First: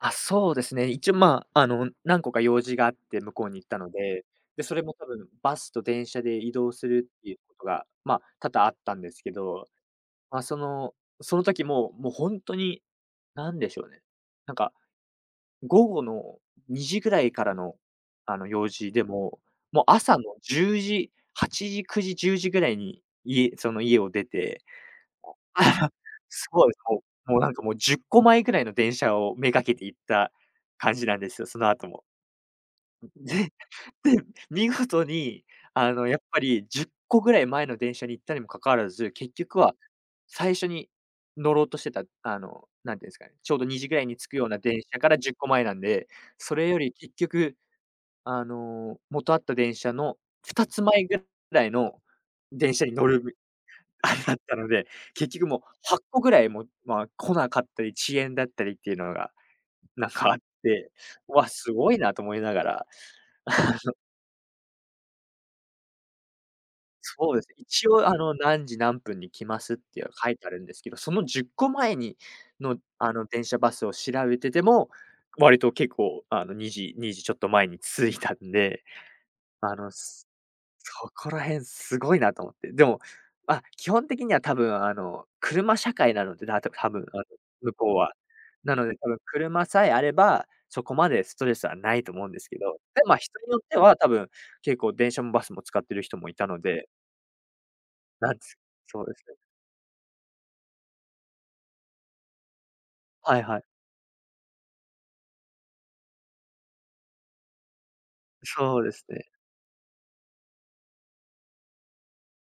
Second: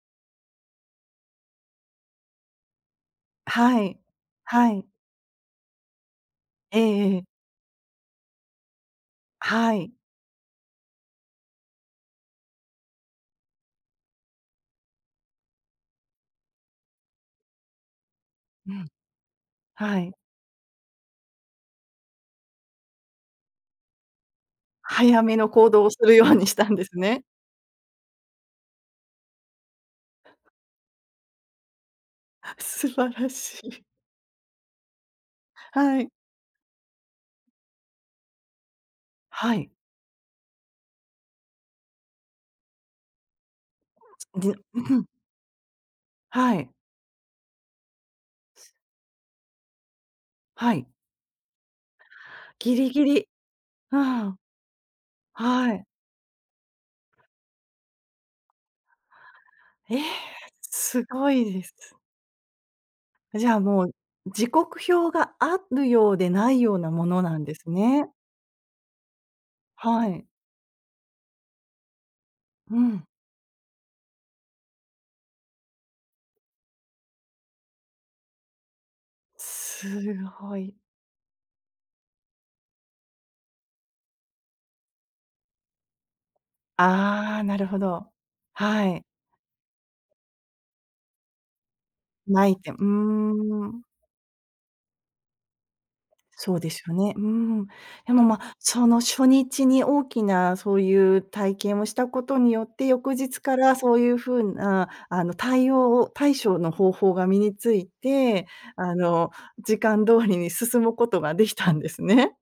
あ、そうですね、一応まあ、あの、うん、何個か用事があって向こうに行ったはのい。で。で、はそれい。も多分バスと電車で移動えすえるえっえ。ていうことが、ま、多々あったんですけど。はい。まあ、その、その時も、もうほんとに、なんでしょうね、なんか、午後の2時ぐらいからの、あの、用うん。事でも、もうはい。朝の10時8時、9時、10時ぐらいに、家その家を出て、早めのお行動を するようにすしたごい、んですこね？う、もうなんかもう10個前ぐらいの電車を目掛けて行った感じなんですよ、その後も。素うん晴らで、しい。で、見事にあはの、い。やっぱり10個ぐらい前の電車に行ったにもかかわらず、結は局い。は最初に乗ろうとしてた、あの、何て言うんすかね、ちょうど2時ぐらいに着くつよでうぃんな電うふ車ん。から10個前なんで、そはい。れより結局、あすの、元あった電車のふたはつい。前ぐらいの電ギ車リにギ乗るリ。べあれあだっん。たので、結局もうはい。8個ぐらい、もうまあ、来なかったり遅延だったりっていうのが、ええ！なんかあって、すごういわ、ですごす。いなと思いながら、じゃあ、あもう、の時刻表が有るようで、無いようなものそうなでんすね、です一応ね？あの、何時何分に来ますってははい。書いてあるんですけど、その10個前にの、うん。あの電車バスを調べてても、割と結構あの、2時-2時ちょっと前に着いたんで。あの、すすごい。そこら辺すごいなと思って。でも、ま、基本的には多分あの、車社会なので、なとくは分あの、ああ、なる向ほこうど。は。なのはで、い。多分車さえあれば、そこまでストレスは無いと思うんで無すいけてうーど。で、まあ、人によってん。は多分、結構電車もバスも使ってる人もいたそのうでしで。ょうね、うーん。でも、なま、つそのそうです初ね。日に大きなそういう体験をしたことによって、翌は日いかはい。らそういう風な、あの、対応を、対処をの方法が身について、そうであすね。の、時間通りに進むことができたんですね。